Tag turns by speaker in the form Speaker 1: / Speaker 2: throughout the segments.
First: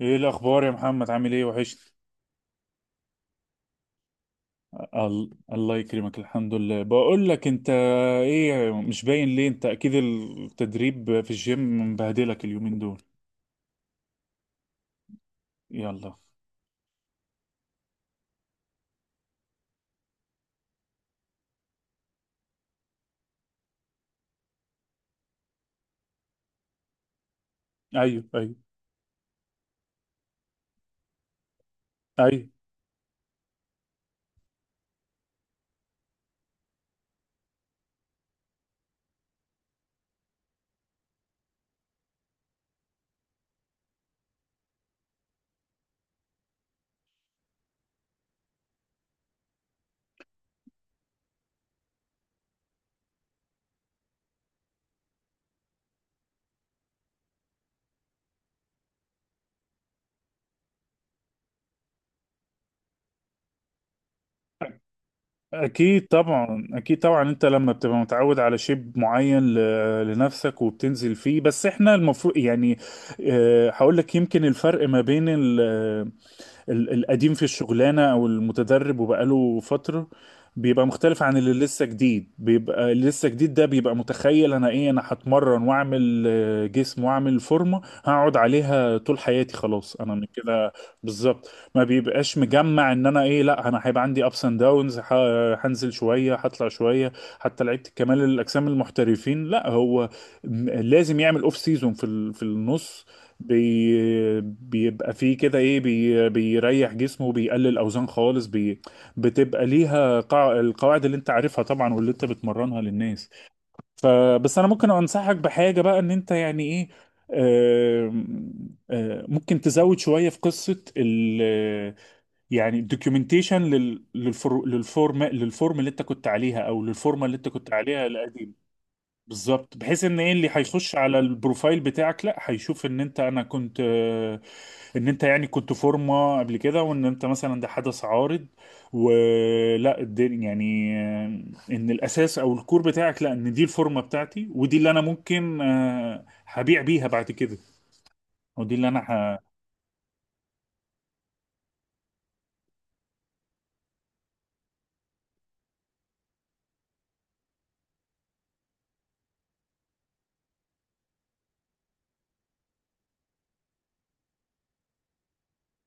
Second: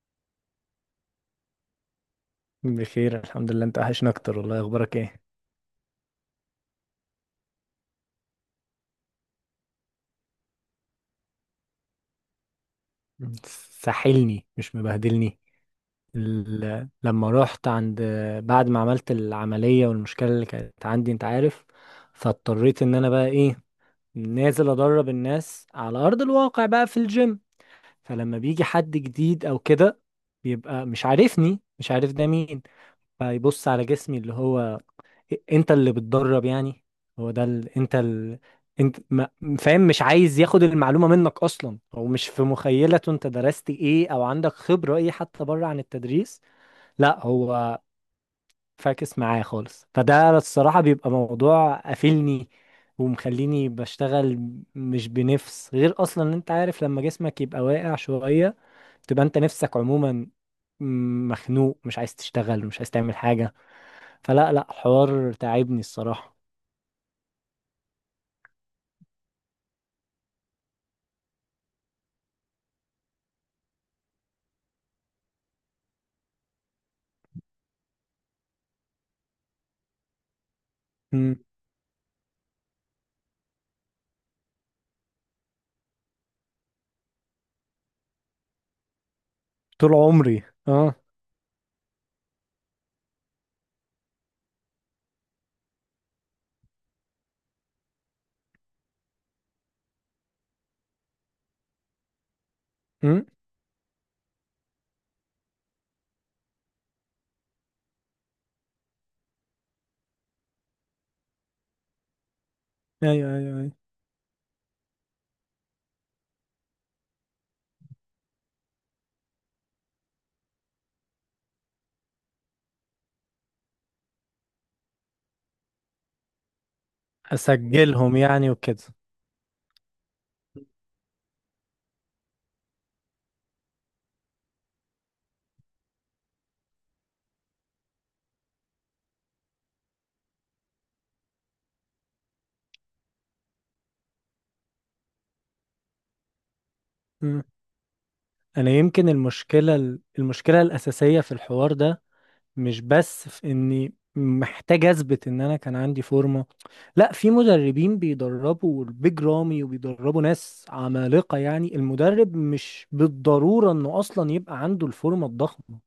Speaker 1: ايه الاخبار يا محمد؟ عامل ايه؟ وحشت.
Speaker 2: بخير الحمد لله، انت وحشنا اكتر والله. اخبارك ايه؟
Speaker 1: الله يكرمك. الحمد لله. بقول لك انت، ايه؟ مش باين ليه؟ انت اكيد التدريب في الجيم مبهدلك اليومين دول.
Speaker 2: ساحلني مش مبهدلني.
Speaker 1: يلا.
Speaker 2: لما رحت عند بعد ما عملت العملية والمشكلة اللي كانت عندي انت عارف، فاضطريت ان انا بقى ايه، نازل ادرب الناس على ارض الواقع بقى في الجيم.
Speaker 1: ايوه،
Speaker 2: فلما
Speaker 1: ايوه،
Speaker 2: بيجي حد جديد او كده، بيبقى مش عارفني، مش عارف ده
Speaker 1: ايوه.
Speaker 2: مين، فيبص على جسمي اللي هو، انت اللي بتدرب يعني؟ هو ده ال... انت ال... انت ما... فاهم؟ مش عايز ياخد المعلومة منك اصلا، هو مش في مخيلته انت درست ايه او عندك خبرة ايه حتى بره عن التدريس. لا، هو فاكس معايا خالص، فده الصراحة بيبقى موضوع قافلني ومخليني بشتغل مش بنفس. غير اصلا ان انت عارف لما جسمك يبقى واقع شوية، تبقى انت نفسك عموما مخنوق، مش عايز تشتغل، مش عايز تعمل حاجة. فلا لا حوار تعبني
Speaker 1: اكيد
Speaker 2: الصراحة.
Speaker 1: طبعا، اكيد طبعا، انت لما بتبقى متعود على شيب معين لنفسك وبتنزل فيه، بس احنا المفروض يعني هقول لك، يمكن الفرق ما بين القديم في الشغلانة او المتدرب وبقاله فترة، بيبقى مختلف عن
Speaker 2: مم.
Speaker 1: اللي لسه جديد. بيبقى اللي لسه جديد ده بيبقى متخيل انا ايه، انا هتمرن واعمل جسم واعمل فورمة هقعد عليها طول حياتي،
Speaker 2: طول
Speaker 1: خلاص انا من
Speaker 2: عمري
Speaker 1: كده.
Speaker 2: اه.
Speaker 1: بالظبط، ما بيبقاش مجمع ان انا ايه، لا، انا هيبقى عندي ابس اند داونز، هنزل شوية هطلع شوية. حتى لعيبة كمال الاجسام المحترفين لا، هو لازم يعمل اوف سيزون في النص.
Speaker 2: مم.
Speaker 1: بيبقى فيه كده ايه، بيريح جسمه، بيقلل اوزان خالص، بتبقى ليها القواعد اللي انت عارفها طبعا واللي انت بتمرنها للناس.
Speaker 2: ايوه ايوه ايوه.
Speaker 1: فبس انا ممكن انصحك بحاجة بقى، ان انت يعني ايه، آم، آم، ممكن تزود شوية في قصة ال يعني الدوكيومنتيشن لل... للفر... للفورم للفورم اللي انت كنت عليها، او للفورمة اللي انت كنت عليها
Speaker 2: اسجلهم يعني
Speaker 1: القديمة.
Speaker 2: وكده.
Speaker 1: بالظبط، بحيث ان ايه اللي هيخش على البروفايل بتاعك، لا، هيشوف ان انت، انا كنت ان انت يعني كنت فورمه قبل كده، وان انت مثلا ده حدث عارض ولا الدنيا يعني ان الاساس او الكور بتاعك، لا، ان دي الفورمه بتاعتي ودي اللي انا ممكن هبيع بيها بعد
Speaker 2: مم.
Speaker 1: كده،
Speaker 2: انا
Speaker 1: ودي اللي انا
Speaker 2: يمكن المشكله الاساسيه في الحوار ده، مش بس في اني محتاج اثبت ان انا كان عندي فورمه. لا، في مدربين بيدربوا البيج رامي وبيدربوا ناس عمالقه، يعني المدرب مش بالضروره انه اصلا يبقى عنده الفورمه الضخمه.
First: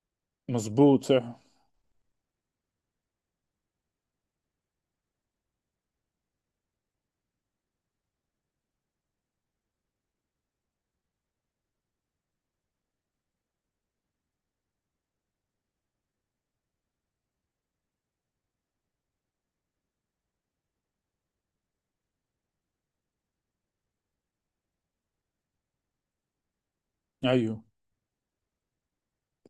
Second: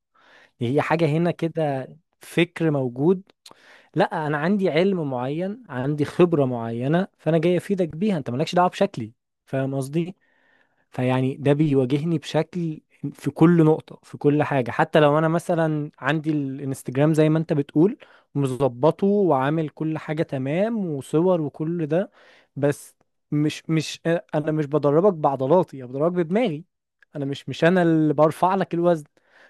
Speaker 2: هي
Speaker 1: مظبوط.
Speaker 2: حاجه
Speaker 1: صح.
Speaker 2: هنا كده، فكر موجود. لا، انا عندي علم معين، عندي خبرة معينة، فانا جاي افيدك بيها، انت مالكش دعوة بشكلي. فاهم قصدي؟ فيعني ده بيواجهني بشكل، في كل نقطة في كل حاجة. حتى لو أنا مثلا عندي الانستجرام زي ما أنت بتقول مظبطه وعامل كل حاجة تمام وصور وكل ده، بس مش مش أنا مش بدربك بعضلاتي، أنا بدربك بدماغي. أنا مش
Speaker 1: ايوه.
Speaker 2: مش أنا اللي برفع لك الوزن.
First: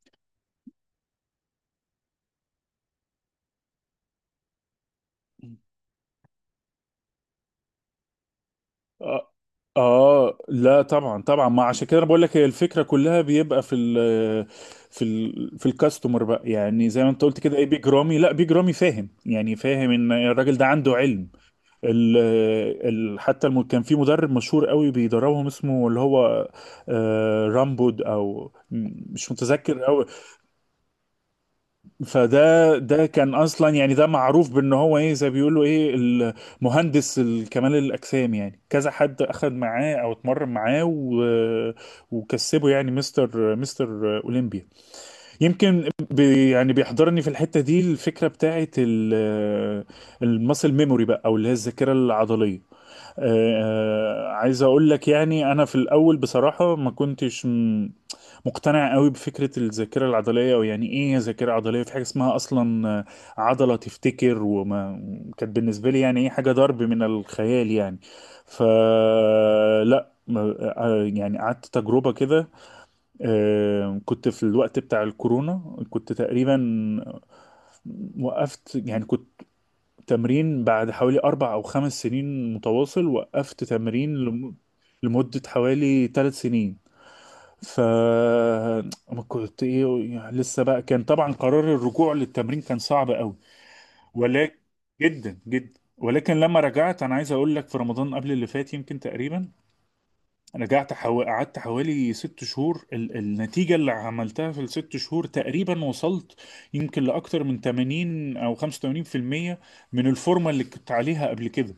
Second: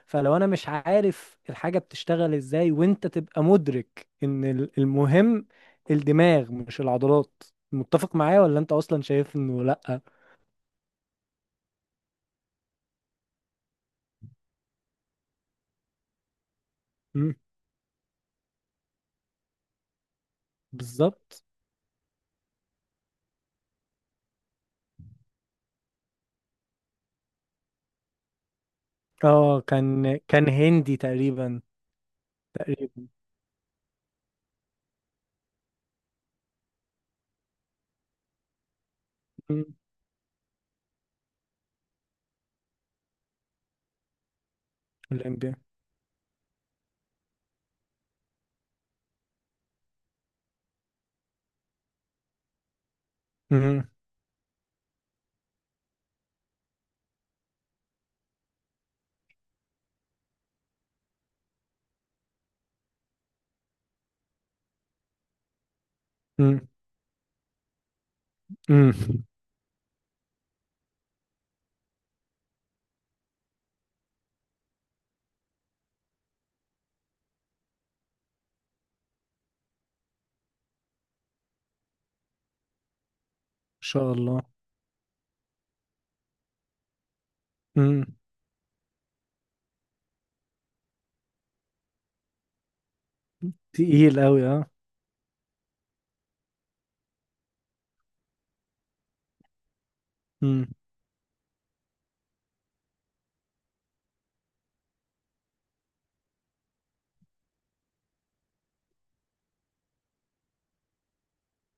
Speaker 2: فلو أنا مش عارف الحاجة بتشتغل إزاي، وأنت تبقى مدرك إن المهم الدماغ مش العضلات. متفق معايا ولا أنت أصلا
Speaker 1: آه,
Speaker 2: شايف إنه لأ؟
Speaker 1: آه لا، طبعا طبعا. ما عشان كده انا بقول لك، هي الفكره كلها بيبقى في الكاستمر بقى، يعني زي ما انت قلت كده ايه، بيج رامي. لا، بيج رامي فاهم ان الراجل ده عنده علم.
Speaker 2: بالظبط.
Speaker 1: ال ال حتى الم كان في مدرب مشهور قوي بيدربهم، اسمه اللي هو رامبود، او مش
Speaker 2: اه،
Speaker 1: متذكر قوي.
Speaker 2: كان كان هندي تقريبا.
Speaker 1: فده
Speaker 2: تقريبا.
Speaker 1: كان اصلا يعني ده معروف بان هو ايه، زي بيقولوا ايه، المهندس كمال الاجسام يعني، كذا حد اخذ
Speaker 2: مم.
Speaker 1: معاه او اتمرن معاه وكسبه يعني مستر اولمبيا.
Speaker 2: الانبياء.
Speaker 1: يمكن يعني بيحضرني في الحتة دي الفكرة بتاعت الماسل ميموري بقى، او اللي هي الذاكرة العضلية.
Speaker 2: مم.
Speaker 1: عايز اقول لك يعني، انا في الاول بصراحة ما كنتش مقتنع قوي بفكرة الذاكرة العضلية، او يعني ايه ذاكرة عضلية، في حاجة اسمها اصلا عضلة تفتكر؟ وما كانت بالنسبة لي يعني ايه، حاجة
Speaker 2: مم.
Speaker 1: ضرب من الخيال يعني.
Speaker 2: مم. ان
Speaker 1: فلا، يعني قعدت تجربة كده، كنت في الوقت بتاع الكورونا، كنت تقريبا وقفت، يعني كنت تمرين بعد حوالي 4 أو 5 سنين متواصل، وقفت
Speaker 2: شاء
Speaker 1: تمرين
Speaker 2: الله.
Speaker 1: لم... لمدة حوالي 3 سنين. ف
Speaker 2: مم.
Speaker 1: ما كنت ايه يعني، لسه بقى، كان طبعا قرار الرجوع للتمرين كان صعب قوي،
Speaker 2: تقيل قوي
Speaker 1: ولكن
Speaker 2: اه.
Speaker 1: جدا جدا ولكن لما رجعت، انا عايز اقول لك في رمضان قبل اللي فات يمكن تقريبا،
Speaker 2: مم.
Speaker 1: قعدت حوالي 6 شهور. النتيجة اللي عملتها في ال6 شهور تقريبا، وصلت يمكن لأكتر من 80 أو 85% من الفورمة اللي كنت عليها قبل كده.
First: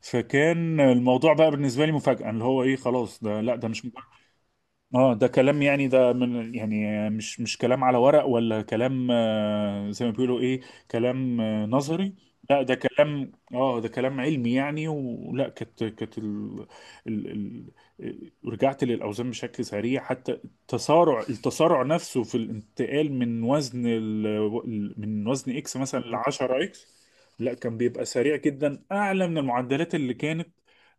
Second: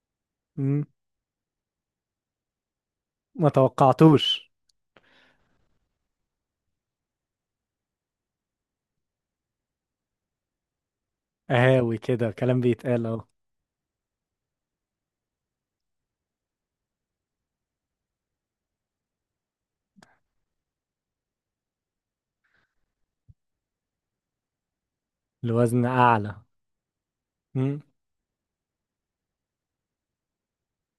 Speaker 1: فكان
Speaker 2: مم.
Speaker 1: الموضوع بقى بالنسبه لي مفاجاه، اللي هو ايه، خلاص ده،
Speaker 2: ما
Speaker 1: لا ده مش،
Speaker 2: توقعتوش.
Speaker 1: اه ده كلام، يعني ده من يعني، مش كلام على ورق، ولا كلام زي ما بيقولوا ايه، كلام
Speaker 2: اهاوي
Speaker 1: نظري،
Speaker 2: كده كلام
Speaker 1: لا، ده
Speaker 2: بيتقال اهو.
Speaker 1: كلام، ده كلام علمي يعني، ولا كانت كانت ال... ال... ال... ال- رجعت للاوزان بشكل سريع. حتى التسارع نفسه في الانتقال من وزن اكس
Speaker 2: الوزن
Speaker 1: مثلا ل
Speaker 2: اعلى.
Speaker 1: 10 اكس، لا، كان
Speaker 2: مم.
Speaker 1: بيبقى سريع جدا، اعلى من المعدلات اللي كانت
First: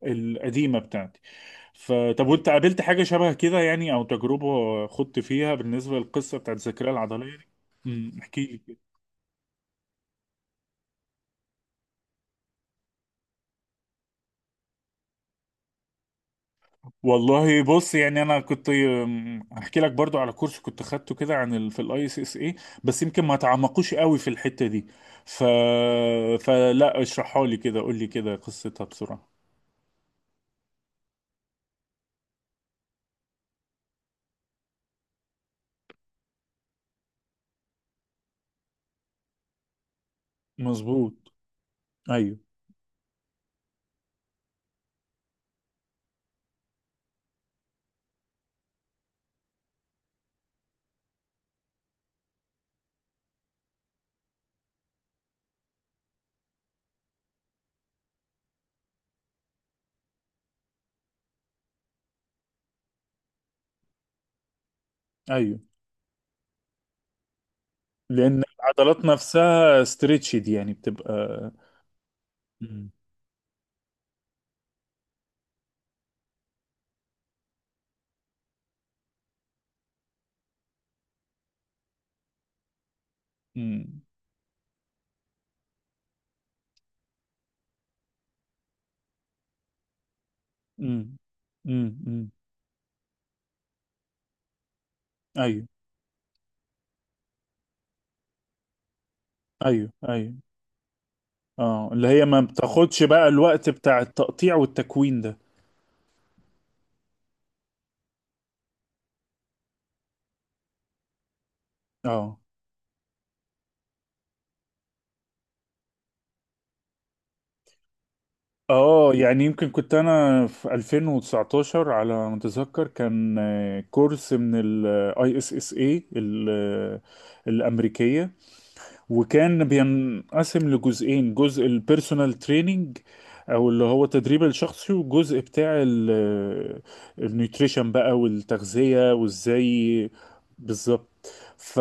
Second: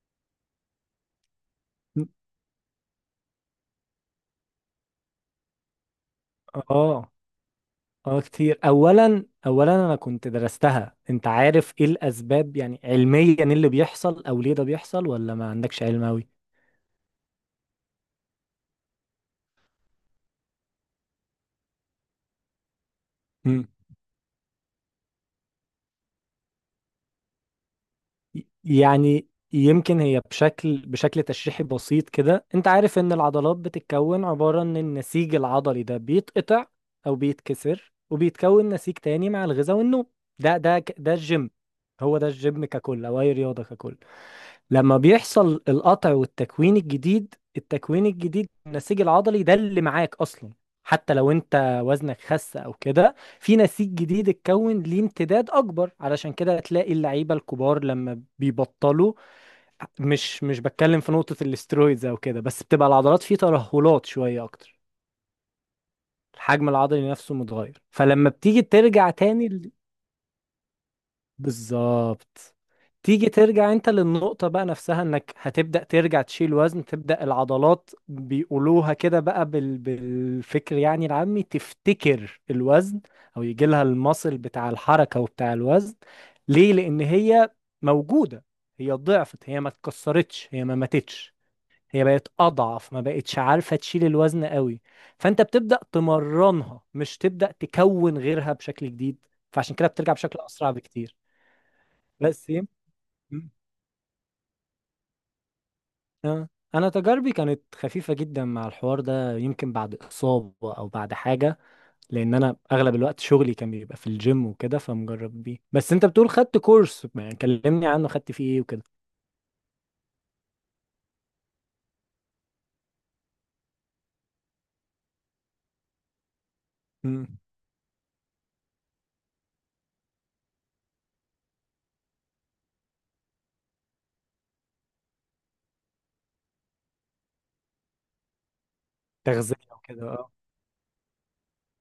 Speaker 1: القديمه بتاعته.
Speaker 2: مم.
Speaker 1: فطب، وانت قابلت حاجة شبه كده يعني، او تجربة خضت فيها بالنسبة للقصة بتاعت الذاكرة
Speaker 2: اه
Speaker 1: العضلية دي؟
Speaker 2: اه.
Speaker 1: احكي لي
Speaker 2: كتير.
Speaker 1: كده.
Speaker 2: اولا انا كنت درستها، انت عارف ايه الاسباب يعني علميا إيه اللي بيحصل او ليه ده بيحصل، ولا ما عندكش علم؟
Speaker 1: والله بص، يعني انا كنت هحكي لك برضو على كورس كنت خدته كده عن في الاي اس اس اي، بس يمكن ما
Speaker 2: قوي.
Speaker 1: تعمقوش قوي في الحتة دي. ف فلا، اشرحها لي كده، قول لي كده قصتها
Speaker 2: يعني
Speaker 1: بسرعة.
Speaker 2: يمكن هي بشكل بشكل تشريحي بسيط كده، انت عارف ان العضلات بتتكون، عبارة ان النسيج العضلي ده بيتقطع او بيتكسر وبيتكون نسيج تاني مع الغذاء والنوم. ده
Speaker 1: مظبوط.
Speaker 2: الجيم. هو ده
Speaker 1: ايوه،
Speaker 2: الجيم ككل، او اي رياضة ككل. لما بيحصل القطع والتكوين الجديد، التكوين الجديد النسيج العضلي ده اللي معاك اصلا، حتى لو انت وزنك خس او كده، في نسيج جديد اتكون ليه امتداد اكبر. علشان كده تلاقي اللعيبه الكبار لما بيبطلوا، مش بتكلم في نقطه الاسترويدز او كده، بس بتبقى العضلات فيه ترهلات شويه اكتر.
Speaker 1: ايوه.
Speaker 2: الحجم العضلي نفسه متغير. فلما
Speaker 1: لان
Speaker 2: بتيجي
Speaker 1: العضلات
Speaker 2: ترجع تاني،
Speaker 1: نفسها ستريتشد يعني بتبقى.
Speaker 2: بالظبط،
Speaker 1: امم.
Speaker 2: تيجي ترجع انت للنقطة بقى نفسها، انك هتبدأ ترجع تشيل وزن، تبدأ العضلات بيقولوها كده بقى بالفكر، يعني العامي، تفتكر الوزن او يجي لها
Speaker 1: امم.
Speaker 2: المصل بتاع الحركة وبتاع الوزن. ليه؟ لأن هي موجودة، هي ضعفت، هي ما اتكسرتش، هي ما
Speaker 1: امم.
Speaker 2: ماتتش، هي بقت
Speaker 1: امم.
Speaker 2: أضعف، ما بقتش عارفة تشيل الوزن قوي. فأنت
Speaker 1: ايوه،
Speaker 2: بتبدأ تمرنها، مش تبدأ تكون غيرها بشكل جديد. فعشان كده
Speaker 1: ايوه،
Speaker 2: بترجع
Speaker 1: ايوه.
Speaker 2: بشكل أسرع بكتير.
Speaker 1: اه، اللي هي ما
Speaker 2: بس يم...
Speaker 1: بتاخدش بقى
Speaker 2: مم.
Speaker 1: الوقت بتاع التقطيع والتكوين ده.
Speaker 2: آه. انا تجاربي كانت خفيفه جدا مع الحوار ده، يمكن بعد اصابه او بعد حاجه، لان
Speaker 1: اه،
Speaker 2: انا اغلب الوقت شغلي كان بيبقى في الجيم وكده، فمجرب بيه. بس انت بتقول خدت كورس، يعني كلمني عنه خدت فيه ايه وكده.
Speaker 1: اه. يعني يمكن كنت انا في 2019 على ما اتذكر، كان كورس من الاي اس اس اي
Speaker 2: مم.
Speaker 1: الامريكيه، وكان بينقسم لجزئين: جزء البيرسونال تريننج او اللي هو التدريب الشخصي، وجزء بتاع النيوتريشن بقى والتغذية
Speaker 2: تغذيه
Speaker 1: وازاي.
Speaker 2: وكده اه.
Speaker 1: بالظبط. ف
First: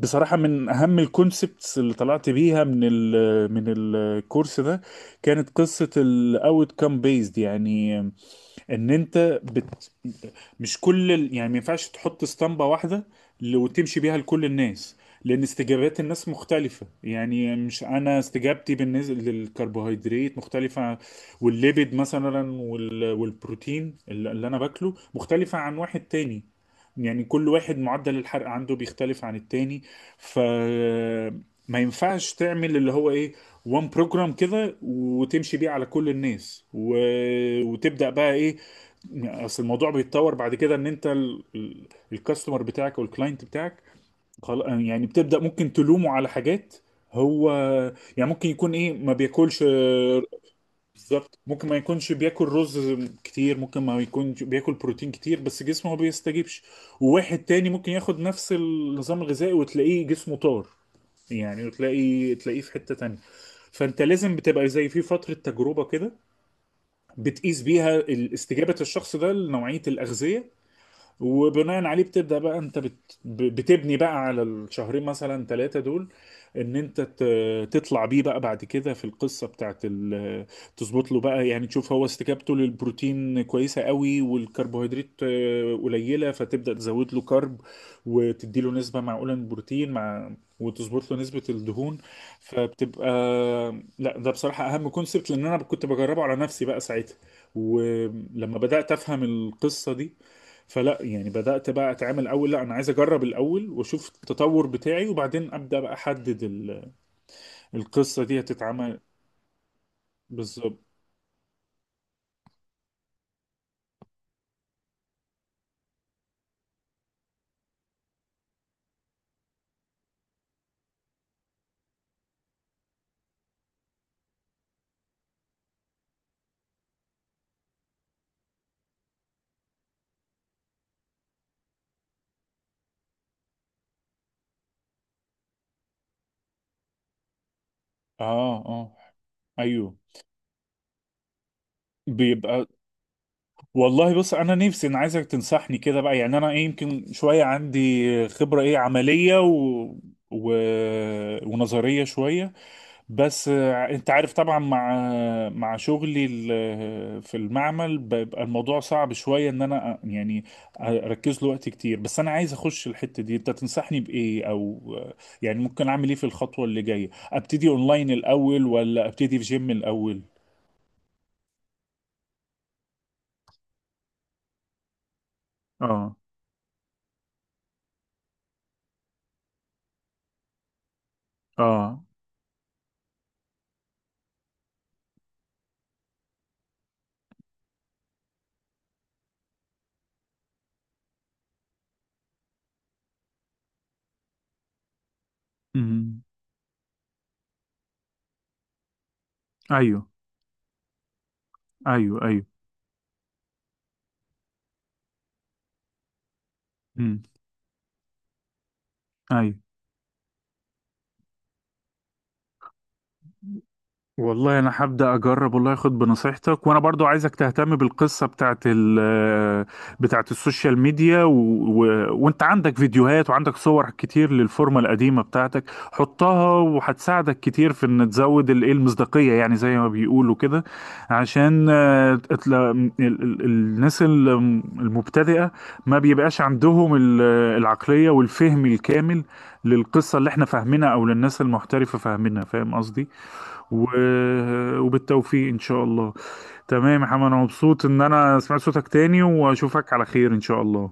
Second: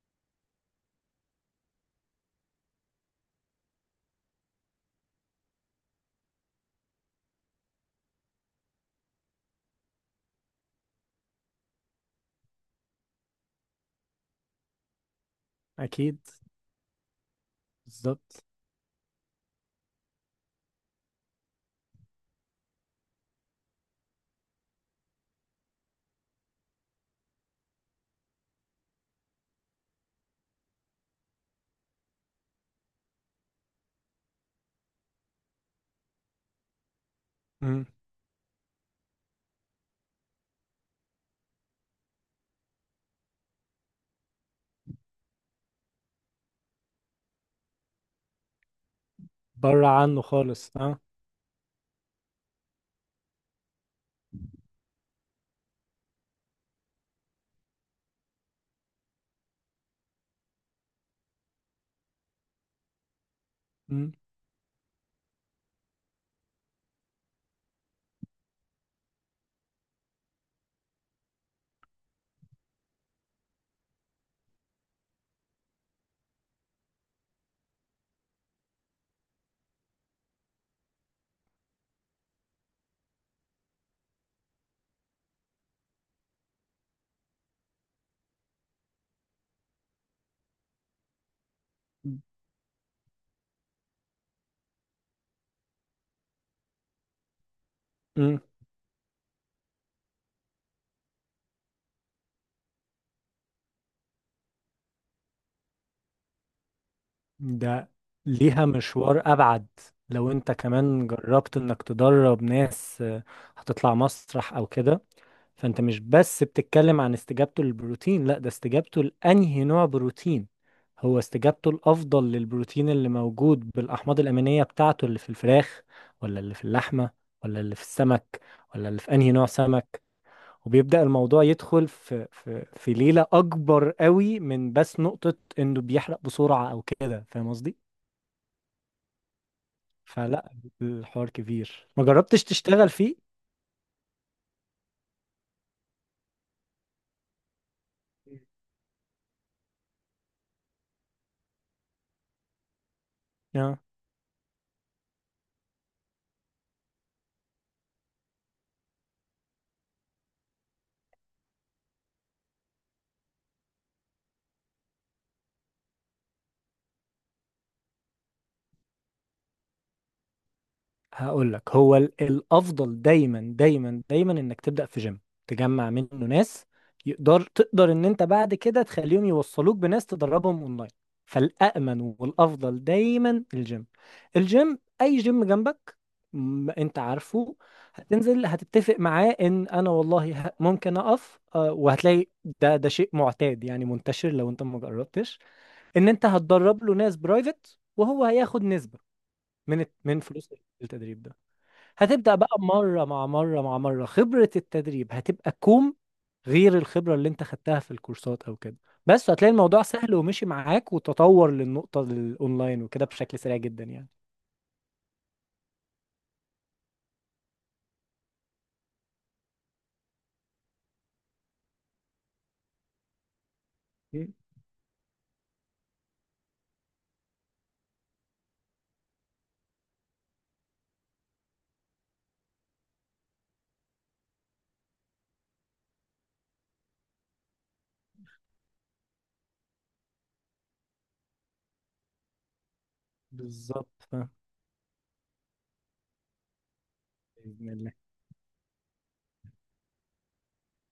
Speaker 1: بصراحة، من أهم الكونسبتس اللي طلعت بيها من ال آه، من الكورس ده، كانت قصة ال outcome based. يعني ان انت مش يعني ما ينفعش تحط اسطمبة واحدة وتمشي بيها لكل الناس، لان استجابات
Speaker 2: اكيد.
Speaker 1: الناس مختلفة. يعني مش، انا
Speaker 2: بالظبط.
Speaker 1: استجابتي بالنسبة للكربوهيدرات مختلفة، والليبيد مثلا، والبروتين اللي انا باكله، مختلفة عن واحد تاني. يعني كل واحد معدل الحرق عنده بيختلف عن التاني. ف ما ينفعش تعمل اللي هو ايه، وان بروجرام كده وتمشي بيه على كل الناس
Speaker 2: مم.
Speaker 1: وتبدأ بقى ايه. يعني اصل الموضوع بيتطور بعد كده، ان انت الكاستمر بتاعك او الكلاينت بتاعك، يعني بتبدأ ممكن تلومه على حاجات. هو يعني ممكن يكون ايه، ما بياكلش
Speaker 2: بره عنه خالص اه.
Speaker 1: بالظبط، ممكن ما يكونش بياكل رز كتير، ممكن ما يكونش بياكل بروتين كتير، بس جسمه ما بيستجيبش. وواحد تاني ممكن ياخد نفس النظام الغذائي وتلاقيه جسمه طار، يعني، وتلاقي تلاقيه في حتة تانية. فانت
Speaker 2: مم.
Speaker 1: لازم بتبقى زي في فترة تجربة كده بتقيس بيها استجابة الشخص ده لنوعية الأغذية، وبناء عليه بتبدأ بقى انت بتبني بقى على الشهرين مثلا، ثلاثة دول، ان انت تطلع بيه بقى بعد كده في القصة بتاعت تظبط له بقى، يعني تشوف هو استجابته للبروتين كويسة قوي والكربوهيدرات قليلة، فتبدأ تزود له كارب وتدي له نسبة معقولة من البروتين مع، وتظبط له نسبة الدهون. فبتبقى، لا ده بصراحة أهم كونسبت، لأن أنا كنت بجربه على نفسي بقى ساعتها،
Speaker 2: مم.
Speaker 1: ولما بدأت أفهم القصة دي، فلا يعني بدأت بقى اتعامل، اول لا انا عايز اجرب الاول واشوف التطور بتاعي، وبعدين ابدأ بقى احدد
Speaker 2: ده
Speaker 1: القصة دي
Speaker 2: ليها
Speaker 1: هتتعمل.
Speaker 2: مشوار ابعد لو انت
Speaker 1: بالظبط.
Speaker 2: كمان جربت انك تدرب ناس هتطلع مسرح او كده. فانت مش بس بتتكلم عن استجابته للبروتين، لا ده استجابته لأنهي نوع بروتين. هو استجابته الأفضل للبروتين اللي موجود بالأحماض الأمينية بتاعته، اللي في الفراخ ولا اللي في اللحمة ولا اللي في السمك ولا اللي في أنهي نوع سمك. وبيبدأ الموضوع يدخل في في ليلة أكبر قوي من بس نقطة إنه بيحرق بسرعة أو كده. فاهم قصدي؟
Speaker 1: اه، اه. ايوه.
Speaker 2: فلا، الحوار كبير، ما جربتش
Speaker 1: بيبقى
Speaker 2: تشتغل فيه؟
Speaker 1: والله بص، انا نفسي، انا عايزك تنصحني كده بقى. يعني انا ايه، يمكن شوية عندي خبرة ايه عملية و... ونظرية شوية. بس
Speaker 2: آه.
Speaker 1: انت عارف طبعا، مع مع شغلي في المعمل، بيبقى الموضوع صعب شوية ان انا يعني اركز له وقت كتير. بس انا عايز اخش الحتة دي، انت تنصحني بايه او يعني ممكن اعمل ايه في الخطوة اللي جاية؟ ابتدي اونلاين الاول، ولا ابتدي في جيم الاول؟
Speaker 2: هقول لك، هو الافضل دايما دايما دايما انك تبدا في جيم، تجمع منه
Speaker 1: اه،
Speaker 2: ناس، يقدر تقدر ان انت بعد كده تخليهم يوصلوك بناس تدربهم اونلاين.
Speaker 1: اه.
Speaker 2: فالامن والافضل دايما الجيم. الجيم اي جيم جنبك، انت عارفه. هتنزل هتتفق معاه ان انا والله ممكن اقف وهتلاقي، ده شيء معتاد يعني، منتشر لو انت ما جربتش. ان
Speaker 1: امم.
Speaker 2: انت هتدرب له ناس برايفت، وهو هياخد نسبة من
Speaker 1: ايوه،
Speaker 2: من فلوس التدريب ده.
Speaker 1: ايوه،
Speaker 2: هتبدأ
Speaker 1: ايوه.
Speaker 2: بقى مرة مع مرة مع مرة، خبرة التدريب هتبقى كوم، غير الخبرة
Speaker 1: امم.
Speaker 2: اللي انت خدتها في الكورسات او كده. بس هتلاقي
Speaker 1: ايوه.
Speaker 2: الموضوع سهل ومشي معاك وتطور للنقطة الاونلاين وكده بشكل سريع جدا يعني.
Speaker 1: والله انا هبدا اجرب، والله اخد بنصيحتك. وانا برضو عايزك تهتم بالقصه بتاعت ال بتاعت السوشيال ميديا وانت عندك فيديوهات وعندك صور كتير
Speaker 2: مم.
Speaker 1: للفورمه القديمه بتاعتك، حطها وهتساعدك كتير في ان تزود الايه، المصداقيه، يعني زي ما بيقولوا كده، عشان الناس المبتدئه ما بيبقاش عندهم العقليه والفهم الكامل للقصه اللي احنا فاهمينها او للناس المحترفه فاهمينها، فاهم قصدي؟ و...
Speaker 2: بالظبط.
Speaker 1: وبالتوفيق ان شاء الله. تمام يا محمد، انا
Speaker 2: بإذن
Speaker 1: مبسوط
Speaker 2: الله.
Speaker 1: ان انا سمعت صوتك تاني، واشوفك على خير ان شاء الله.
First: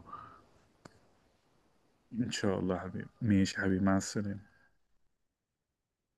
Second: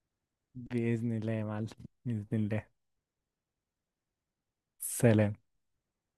Speaker 2: بإذن الله يا معلم. بإذن
Speaker 1: إن شاء
Speaker 2: الله.
Speaker 1: الله يا حبيبي. ماشي يا حبيبي، مع السلامة.
Speaker 2: سلام.